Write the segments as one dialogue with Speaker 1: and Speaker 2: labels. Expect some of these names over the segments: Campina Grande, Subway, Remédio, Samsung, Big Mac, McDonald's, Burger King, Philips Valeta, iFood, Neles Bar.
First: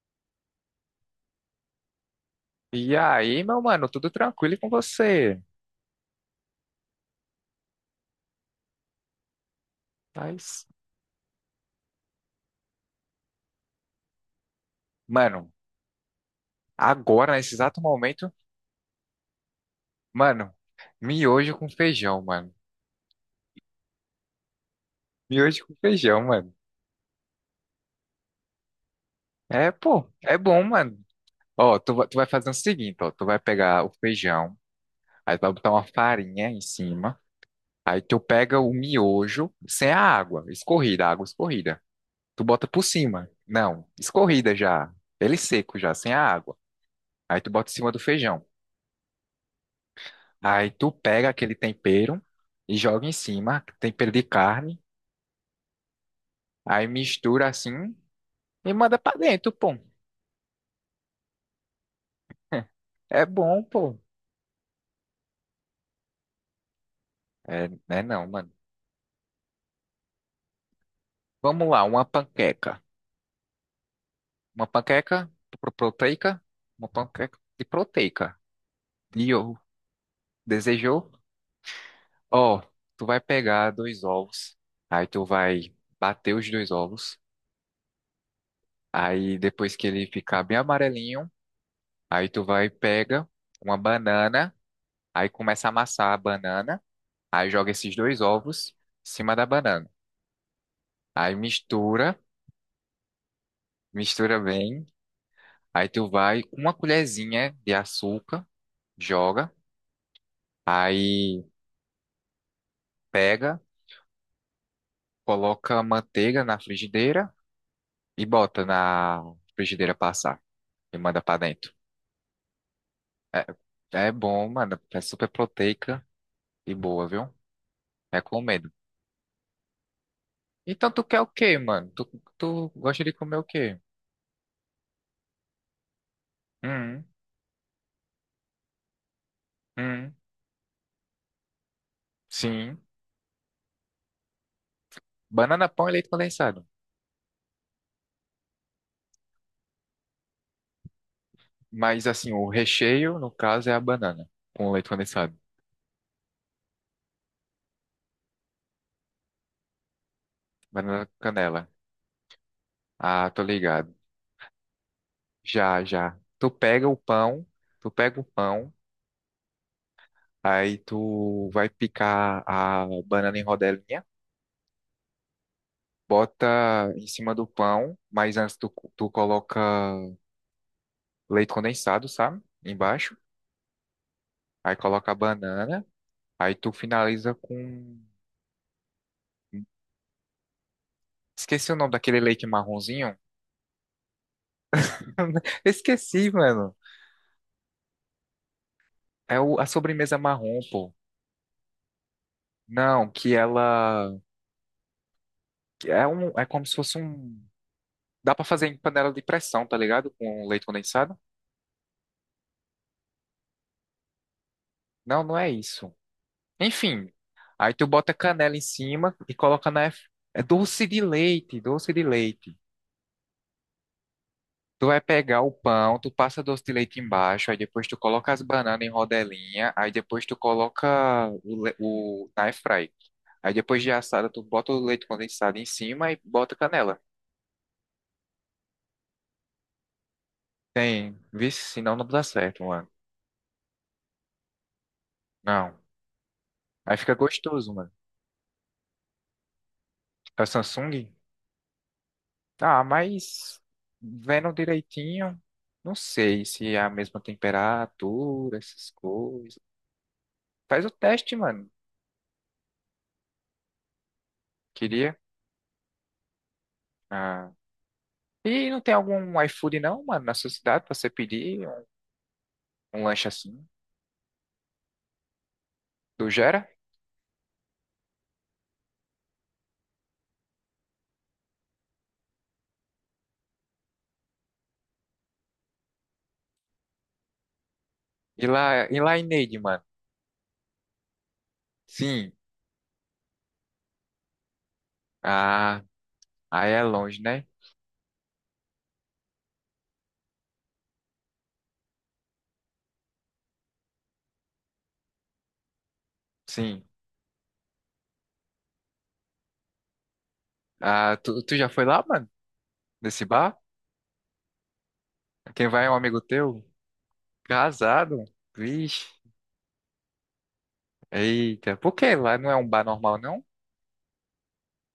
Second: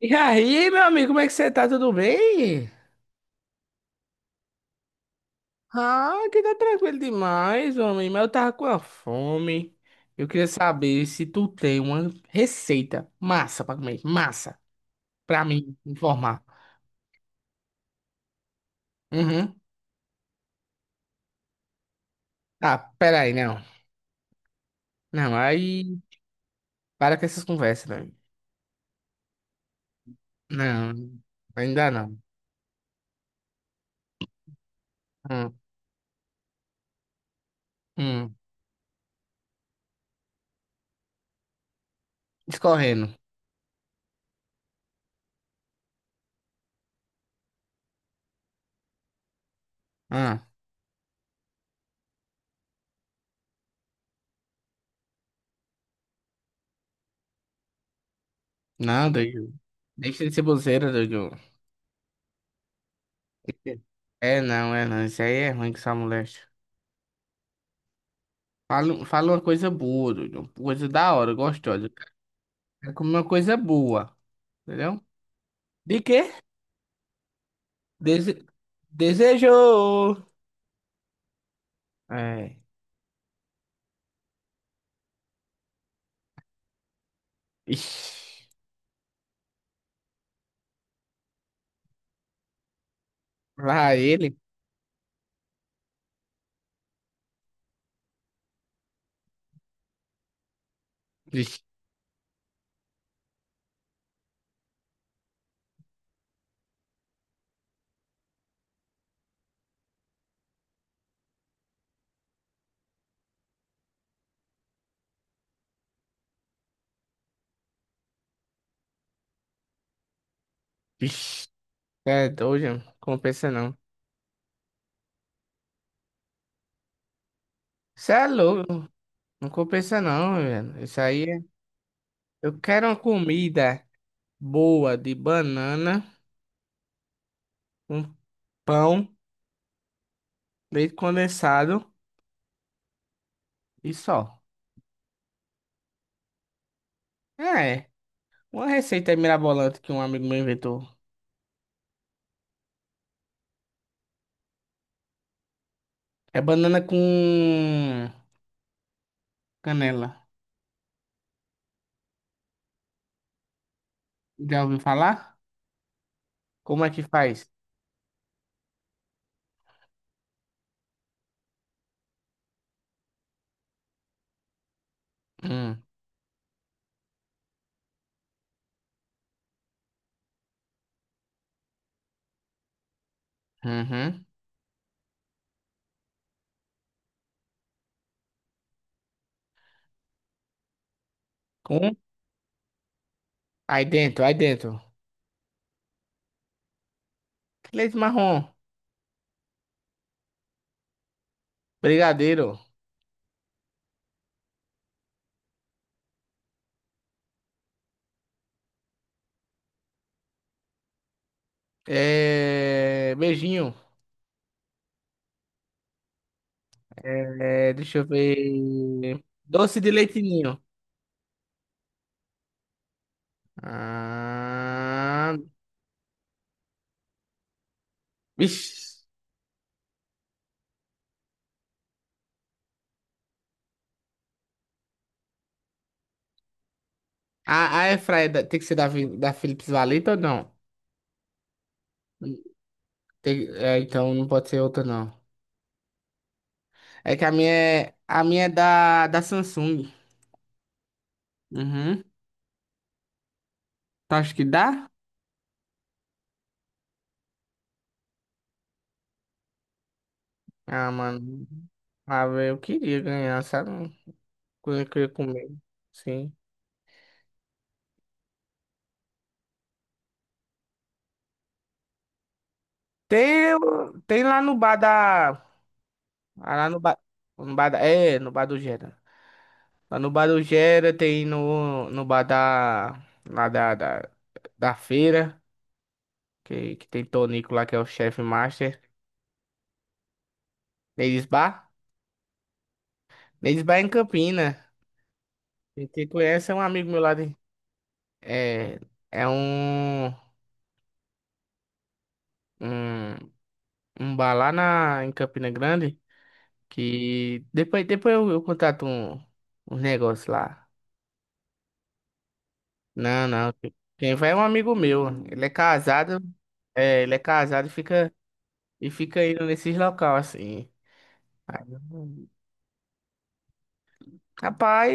Speaker 1: E aí, meu amigo, como é que você tá? Tudo bem?
Speaker 2: E aí, meu mano, tudo tranquilo e com você?
Speaker 1: Ah, que tá tranquilo demais, homem. Mas eu tava com a fome. Eu queria
Speaker 2: Mas,
Speaker 1: saber se tu tem uma receita massa pra comer. Massa. Pra
Speaker 2: mano,
Speaker 1: mim informar.
Speaker 2: agora, nesse exato momento,
Speaker 1: Uhum.
Speaker 2: mano, miojo com feijão, mano.
Speaker 1: Tá, pera aí, não. Não,
Speaker 2: Miojo com
Speaker 1: aí...
Speaker 2: feijão, mano.
Speaker 1: Para com essas conversas, né?
Speaker 2: É, pô, é bom, mano.
Speaker 1: Não,
Speaker 2: Ó,
Speaker 1: ainda
Speaker 2: tu, tu
Speaker 1: não.
Speaker 2: vai fazer o seguinte, ó, tu vai pegar o feijão, aí tu vai
Speaker 1: Hum,
Speaker 2: botar uma farinha em cima, aí tu
Speaker 1: hum.
Speaker 2: pega o miojo sem a água, escorrida, a água escorrida. Tu bota por
Speaker 1: Escorrendo.
Speaker 2: cima. Não, escorrida já. Ele seco já, sem a água. Aí tu bota em cima do feijão.
Speaker 1: Ah,
Speaker 2: Aí tu pega aquele tempero e joga em cima, tempero de carne, aí mistura assim e manda
Speaker 1: não,
Speaker 2: pra dentro,
Speaker 1: doido.
Speaker 2: pô.
Speaker 1: Deixa de ser bozeira, doido.
Speaker 2: É bom, pô.
Speaker 1: É não, é não. Isso aí é ruim que essa mulher.
Speaker 2: É, né, não, mano.
Speaker 1: Fala uma coisa boa, doido. Uma coisa da hora,
Speaker 2: Vamos lá,
Speaker 1: gostosa.
Speaker 2: uma panqueca.
Speaker 1: Quero comer uma coisa boa,
Speaker 2: Uma
Speaker 1: entendeu?
Speaker 2: panqueca
Speaker 1: De quê?
Speaker 2: proteica, uma panqueca de proteica.
Speaker 1: Dese...
Speaker 2: De ovo.
Speaker 1: Desejou.
Speaker 2: Desejou?
Speaker 1: É.
Speaker 2: Ó, tu vai pegar dois ovos, aí tu vai bater os dois ovos,
Speaker 1: Ixi.
Speaker 2: aí depois que ele ficar bem amarelinho, aí tu vai pega uma
Speaker 1: Lá ele.
Speaker 2: banana, aí começa a amassar a banana. Aí joga esses dois ovos em cima da banana. Aí
Speaker 1: Ixi,
Speaker 2: mistura, mistura bem. Aí tu vai com uma colherzinha de açúcar, joga. Aí pega, coloca a manteiga na frigideira e bota na frigideira passar e manda pra
Speaker 1: ixi.
Speaker 2: dentro.
Speaker 1: É doido, não
Speaker 2: É,
Speaker 1: compensa não.
Speaker 2: é bom, mano. É super proteica e boa, viu?
Speaker 1: Você é
Speaker 2: Recomendo.
Speaker 1: louco, não compensa não, velho.
Speaker 2: Então
Speaker 1: Isso
Speaker 2: tu quer
Speaker 1: aí
Speaker 2: o
Speaker 1: é...
Speaker 2: quê, mano? Tu,
Speaker 1: Eu
Speaker 2: tu
Speaker 1: quero uma
Speaker 2: gosta de comer o quê?
Speaker 1: comida boa de banana,
Speaker 2: Hum,
Speaker 1: um pão,
Speaker 2: hum,
Speaker 1: leite condensado
Speaker 2: sim.
Speaker 1: e só.
Speaker 2: Banana pão e leite condensado.
Speaker 1: É, uma receita aí mirabolante que um amigo meu inventou.
Speaker 2: Mas assim, o recheio, no caso, é a banana, com leite condensado.
Speaker 1: É banana com canela.
Speaker 2: Banana com canela. Ah, tô ligado.
Speaker 1: Já ouviu falar?
Speaker 2: Já, já. Tu
Speaker 1: Como
Speaker 2: pega
Speaker 1: é
Speaker 2: o
Speaker 1: que
Speaker 2: pão,
Speaker 1: faz?
Speaker 2: tu pega o pão, aí tu vai picar a banana em rodelinha,
Speaker 1: Hum,
Speaker 2: bota em cima do pão, mas antes tu coloca leite condensado, sabe? Embaixo.
Speaker 1: uhum.
Speaker 2: Aí coloca a banana, aí tu finaliza com um. Esqueci o nome
Speaker 1: Com?
Speaker 2: daquele leite marronzinho.
Speaker 1: Aí dentro.
Speaker 2: Esqueci, mano.
Speaker 1: Leite marrom.
Speaker 2: É a sobremesa marrom, pô.
Speaker 1: Brigadeiro.
Speaker 2: Não, que ela que é um, é como se fosse um, dá pra fazer em panela de pressão, tá ligado? Com leite condensado?
Speaker 1: É... Beijinho.
Speaker 2: Não, não é isso. Enfim,
Speaker 1: É...
Speaker 2: aí tu
Speaker 1: Deixa eu
Speaker 2: bota canela em cima
Speaker 1: ver.
Speaker 2: e coloca
Speaker 1: Doce
Speaker 2: na
Speaker 1: de leite
Speaker 2: é
Speaker 1: ninho.
Speaker 2: doce de leite, doce de leite. Tu vai
Speaker 1: Ah...
Speaker 2: pegar o pão, tu passa doce de leite embaixo, aí depois tu coloca as
Speaker 1: Vixe.
Speaker 2: bananas em rodelinha, aí depois tu coloca o, o na air fry. Aí depois de assada tu bota o leite condensado em cima e bota canela.
Speaker 1: A airfryer tem que ser da Philips Valeta ou não?
Speaker 2: Tem, vixe, senão não dá certo, mano.
Speaker 1: É, então não pode ser outra, não.
Speaker 2: Não. Aí fica
Speaker 1: É que a minha
Speaker 2: gostoso, mano.
Speaker 1: é, a minha é da Samsung.
Speaker 2: A Samsung,
Speaker 1: Uhum.
Speaker 2: ah, mas
Speaker 1: Tu acha que
Speaker 2: vendo
Speaker 1: dá?
Speaker 2: direitinho, não sei se é a mesma temperatura, essas coisas. Faz o
Speaker 1: Ah,
Speaker 2: teste,
Speaker 1: mano.
Speaker 2: mano.
Speaker 1: Ah, velho, eu queria ganhar, sabe? Coisa que eu queria
Speaker 2: Queria.
Speaker 1: comer. Sim.
Speaker 2: Ah. E não tem algum iFood não, mano, na sua cidade pra você pedir um, um lanche
Speaker 1: Tem,
Speaker 2: assim?
Speaker 1: tem lá no bar da.
Speaker 2: Do
Speaker 1: Ah,
Speaker 2: Gera?
Speaker 1: lá no bar. No bar da, é, no bar do Gera. Lá no bar do Gera tem no bar da. Lá da feira. Que tem Tonico lá, que é o chefe master.
Speaker 2: E lá em Neide, mano?
Speaker 1: Neles Bar.
Speaker 2: Sim.
Speaker 1: Neles Bar é em Campina.
Speaker 2: Ah,
Speaker 1: Quem te conhece é um
Speaker 2: aí é
Speaker 1: amigo meu lá
Speaker 2: longe,
Speaker 1: de.
Speaker 2: né?
Speaker 1: É. É um. Um, um bar lá na, em Campina Grande.
Speaker 2: Sim.
Speaker 1: Que depois eu contrato um negócio lá.
Speaker 2: Ah, tu, tu já foi lá, mano? Nesse
Speaker 1: Não, não.
Speaker 2: bar?
Speaker 1: Quem vai é um amigo meu. Ele é
Speaker 2: Quem vai é um amigo
Speaker 1: casado.
Speaker 2: teu?
Speaker 1: É, ele é casado
Speaker 2: Casado?
Speaker 1: e
Speaker 2: Vixe.
Speaker 1: fica indo nesses local assim. Aí,
Speaker 2: Eita, por que
Speaker 1: eu-
Speaker 2: lá não é um bar normal, não?
Speaker 1: Rapaz,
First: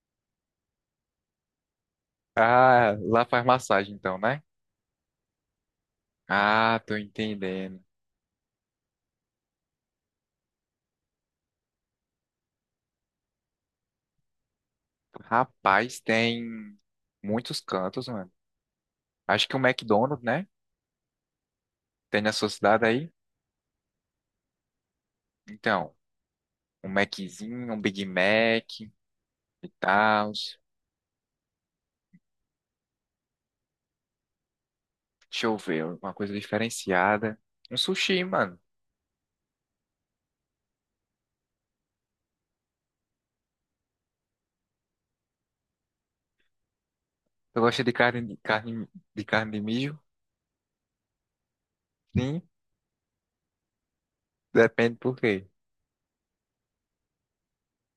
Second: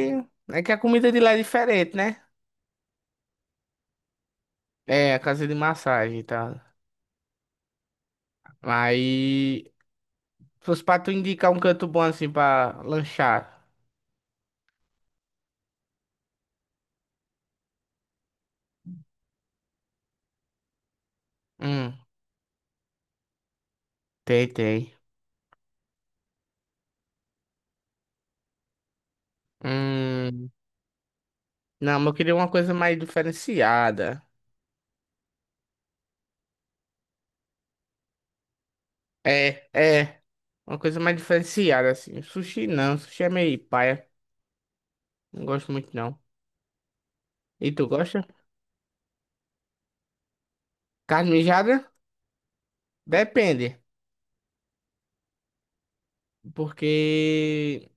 Speaker 1: é que a comida de lá é diferente, né?
Speaker 2: Ah, lá faz massagem então, né?
Speaker 1: É, a casa de massagem e tal.
Speaker 2: Ah, tô entendendo.
Speaker 1: Aí, se fosse pra tu indicar um canto bom assim pra lanchar.
Speaker 2: Rapaz, tem muitos cantos, mano. Acho que o McDonald's, né?
Speaker 1: Hum,
Speaker 2: Tem na sua cidade aí?
Speaker 1: tem, tem.
Speaker 2: Então, um Maczinho, um Big Mac e tal.
Speaker 1: Hum, não, mas eu queria uma coisa mais diferenciada.
Speaker 2: Deixa eu ver, uma coisa diferenciada. Um sushi, mano.
Speaker 1: É, é. Uma coisa mais diferenciada, assim. Sushi não, sushi é meio paia. Não gosto muito, não.
Speaker 2: Tu
Speaker 1: E
Speaker 2: gosta
Speaker 1: tu
Speaker 2: de
Speaker 1: gosta?
Speaker 2: carne de carne de carne de mijo?
Speaker 1: Carne mijada?
Speaker 2: Sim,
Speaker 1: Depende.
Speaker 2: depende por quê.
Speaker 1: Porque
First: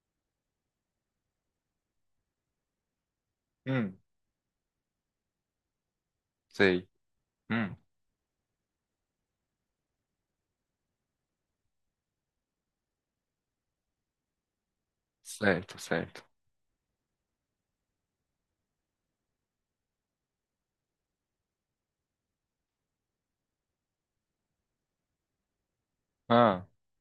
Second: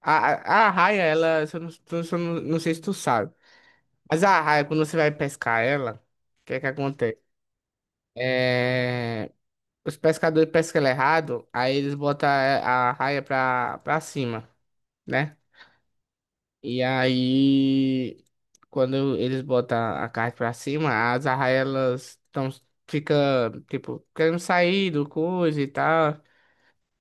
Speaker 1: a arraia, ela, se eu não, não sei se tu sabe,
Speaker 2: Hum,
Speaker 1: mas a arraia, quando você vai pescar ela, o que é que
Speaker 2: sei.
Speaker 1: acontece?
Speaker 2: Hum,
Speaker 1: É, os pescadores pescam ela errado, aí eles botam a arraia pra cima, né?
Speaker 2: certo, certo.
Speaker 1: E aí. Quando eles botam a carne pra cima, as arraias tão fica tipo querendo sair do coisa e tal,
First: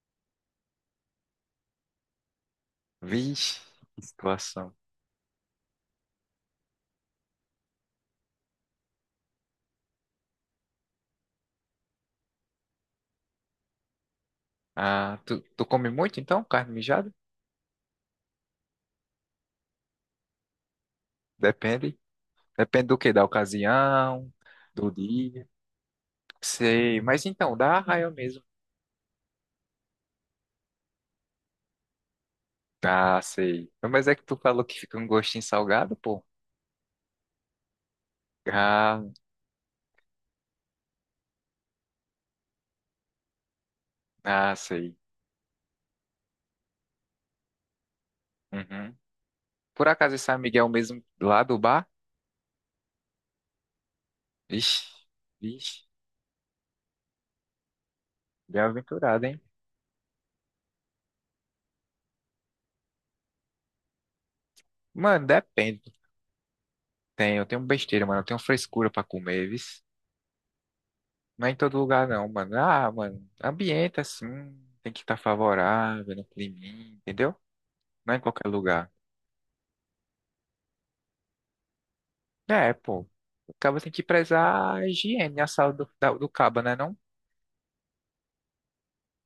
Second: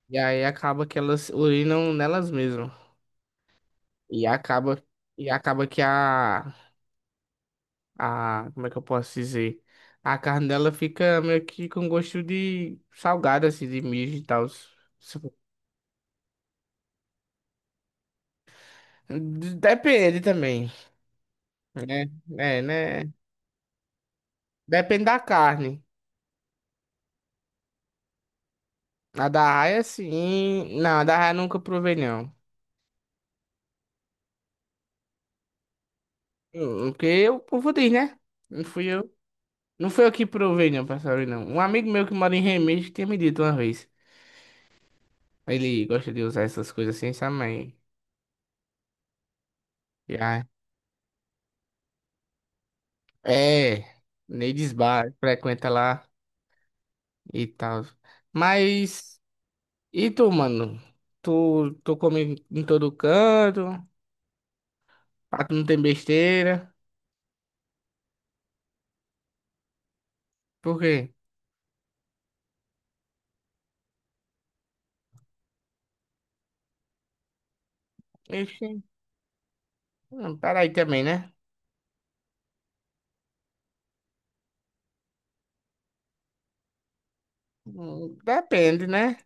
Speaker 1: e aí acaba que elas urinam nelas mesmas.
Speaker 2: Vixe, que
Speaker 1: E
Speaker 2: situação.
Speaker 1: acaba e acaba que a como é que eu posso dizer? A carne dela fica meio que com gosto de salgada assim, de mijo e tal.
Speaker 2: Ah, tu, tu come muito então, carne mijada?
Speaker 1: Depende também,
Speaker 2: Depende.
Speaker 1: né? É,
Speaker 2: Depende do que?
Speaker 1: né?
Speaker 2: Da ocasião, do
Speaker 1: Depende da
Speaker 2: dia.
Speaker 1: carne.
Speaker 2: Sei, mas então, dá arraia mesmo.
Speaker 1: A da arraia, sim. Não, a da arraia nunca provei, não.
Speaker 2: Ah, sei. Mas é que tu falou que fica um gostinho salgado, pô.
Speaker 1: Porque eu, o povo né? Não fui
Speaker 2: Ah,
Speaker 1: eu. Não fui eu que provei, não, passarinho, não. Um amigo meu que mora em Remédio tinha me dito uma vez.
Speaker 2: ah, sei.
Speaker 1: Ele gosta de usar essas coisas assim, sabe? Mas
Speaker 2: Uhum. Por acaso esse
Speaker 1: já.
Speaker 2: amigo é o mesmo lá do bar?
Speaker 1: É. Neides
Speaker 2: Vixe,
Speaker 1: Bar, frequenta
Speaker 2: vixe,
Speaker 1: lá e tal. Mas.
Speaker 2: bem-aventurado, hein?
Speaker 1: E tu, mano? Tu come em todo canto?
Speaker 2: Mano,
Speaker 1: Pra tu não tem
Speaker 2: depende.
Speaker 1: besteira?
Speaker 2: Tem, eu tenho besteira, mano. Eu tenho frescura pra comer, viu?
Speaker 1: Por quê?
Speaker 2: Não é em todo lugar, não, mano. Ah, mano, ambiente assim, tem que estar favorável, no climinha, entendeu? Não é em qualquer
Speaker 1: Ixi.
Speaker 2: lugar.
Speaker 1: Hum, peraí também, né?
Speaker 2: É, pô. O cabo tem que prezar a higiene, a saúde do, do cabo, né? Não,
Speaker 1: Depende, né?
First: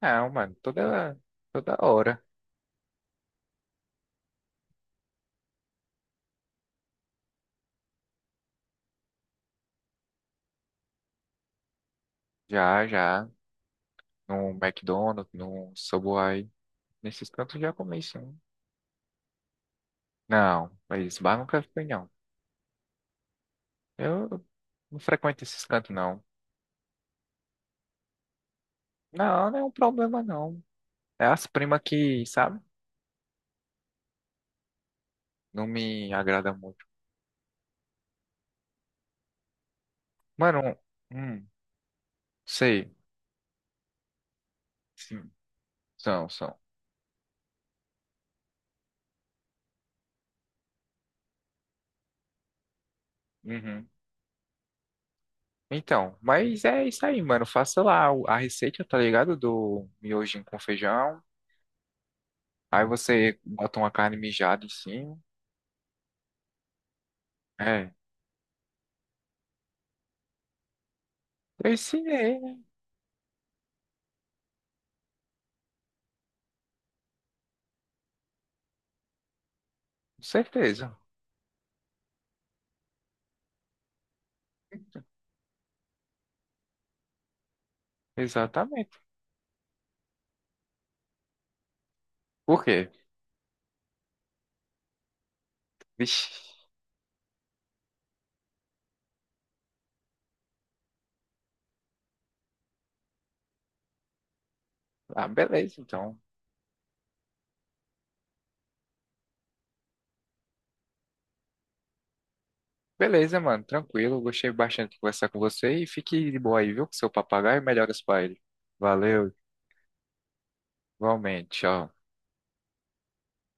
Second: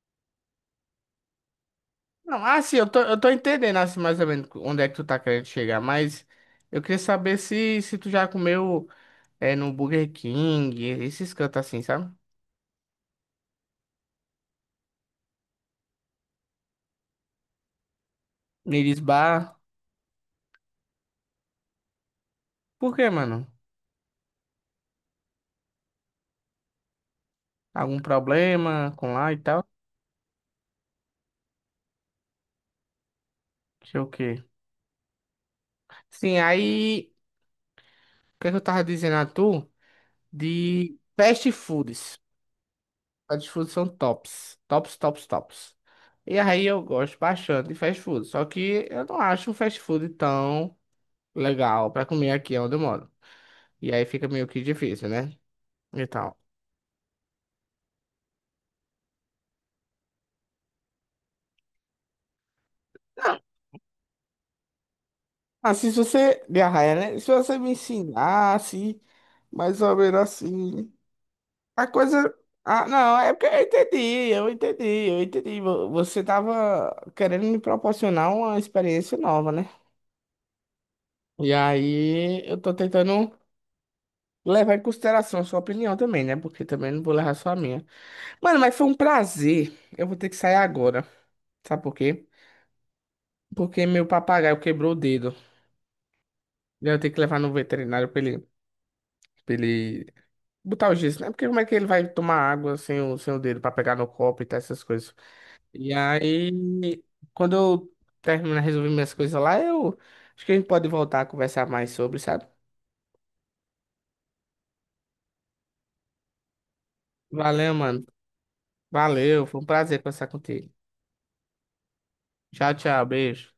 Speaker 2: não, mano, toda, toda hora.
Speaker 1: Não, assim, eu tô entendendo assim, mais ou menos onde é que tu tá querendo chegar, mas eu queria saber se tu já comeu é, no Burger King, esses cantos assim, sabe?
Speaker 2: Já, já. No McDonald's, no Subway, nesses cantos já comi sim.
Speaker 1: Neles Bar.
Speaker 2: Não, mas bar nunca fui, não.
Speaker 1: Por quê, mano?
Speaker 2: Eu não frequento esses cantos, não.
Speaker 1: Algum problema com lá e
Speaker 2: Não, não é
Speaker 1: tal?
Speaker 2: um problema, não. É as primas que, sabe?
Speaker 1: Sei o quê.
Speaker 2: Não me
Speaker 1: Sim,
Speaker 2: agrada muito.
Speaker 1: aí, o que é que eu tava dizendo a tu?
Speaker 2: Mano,
Speaker 1: De
Speaker 2: hum,
Speaker 1: fast foods.
Speaker 2: sei.
Speaker 1: Fast foods são tops. Tops, tops,
Speaker 2: Sim,
Speaker 1: tops.
Speaker 2: são,
Speaker 1: E
Speaker 2: são.
Speaker 1: aí eu gosto bastante de fast food, só que eu não acho um fast food tão legal pra comer aqui onde eu moro.
Speaker 2: Uhum.
Speaker 1: E aí fica meio que difícil, né? E
Speaker 2: Então,
Speaker 1: tal.
Speaker 2: mas é isso aí, mano. Faça lá a receita, tá ligado? Do miojinho com feijão. Aí você
Speaker 1: Não.
Speaker 2: bota uma carne mijada em cima.
Speaker 1: Assim, se você. De arraia, né? Se você me
Speaker 2: É,
Speaker 1: ensinasse, mais ou menos assim.
Speaker 2: eu
Speaker 1: A coisa.
Speaker 2: ensinei, né?
Speaker 1: Ah, não, é porque eu entendi, eu entendi. Você tava querendo me proporcionar uma experiência nova, né?
Speaker 2: Com certeza.
Speaker 1: E aí eu tô tentando levar em consideração a sua opinião também, né? Porque também não vou levar só a minha. Mano, mas foi um
Speaker 2: Exatamente.
Speaker 1: prazer. Eu vou ter que sair agora. Sabe por quê?
Speaker 2: Por quê?
Speaker 1: Porque meu papagaio quebrou o dedo.
Speaker 2: Vixe.
Speaker 1: E eu tenho que levar no veterinário pra ele botar o gesso, né? Porque como é que ele vai tomar água sem o dedo pra pegar no copo e tal, essas coisas.
Speaker 2: Ah, beleza,
Speaker 1: E
Speaker 2: então.
Speaker 1: aí, quando eu terminar de resolver minhas coisas lá, eu acho que a gente pode voltar a conversar mais sobre, sabe?
Speaker 2: Beleza, mano. Tranquilo. Gostei bastante de conversar com você. E fique de boa aí, viu? Com seu papagaio.
Speaker 1: Valeu,
Speaker 2: Melhoras
Speaker 1: mano.
Speaker 2: pra ele. Valeu.
Speaker 1: Valeu, foi um prazer conversar contigo.
Speaker 2: Igualmente. Tchau.
Speaker 1: Tchau, tchau, beijo.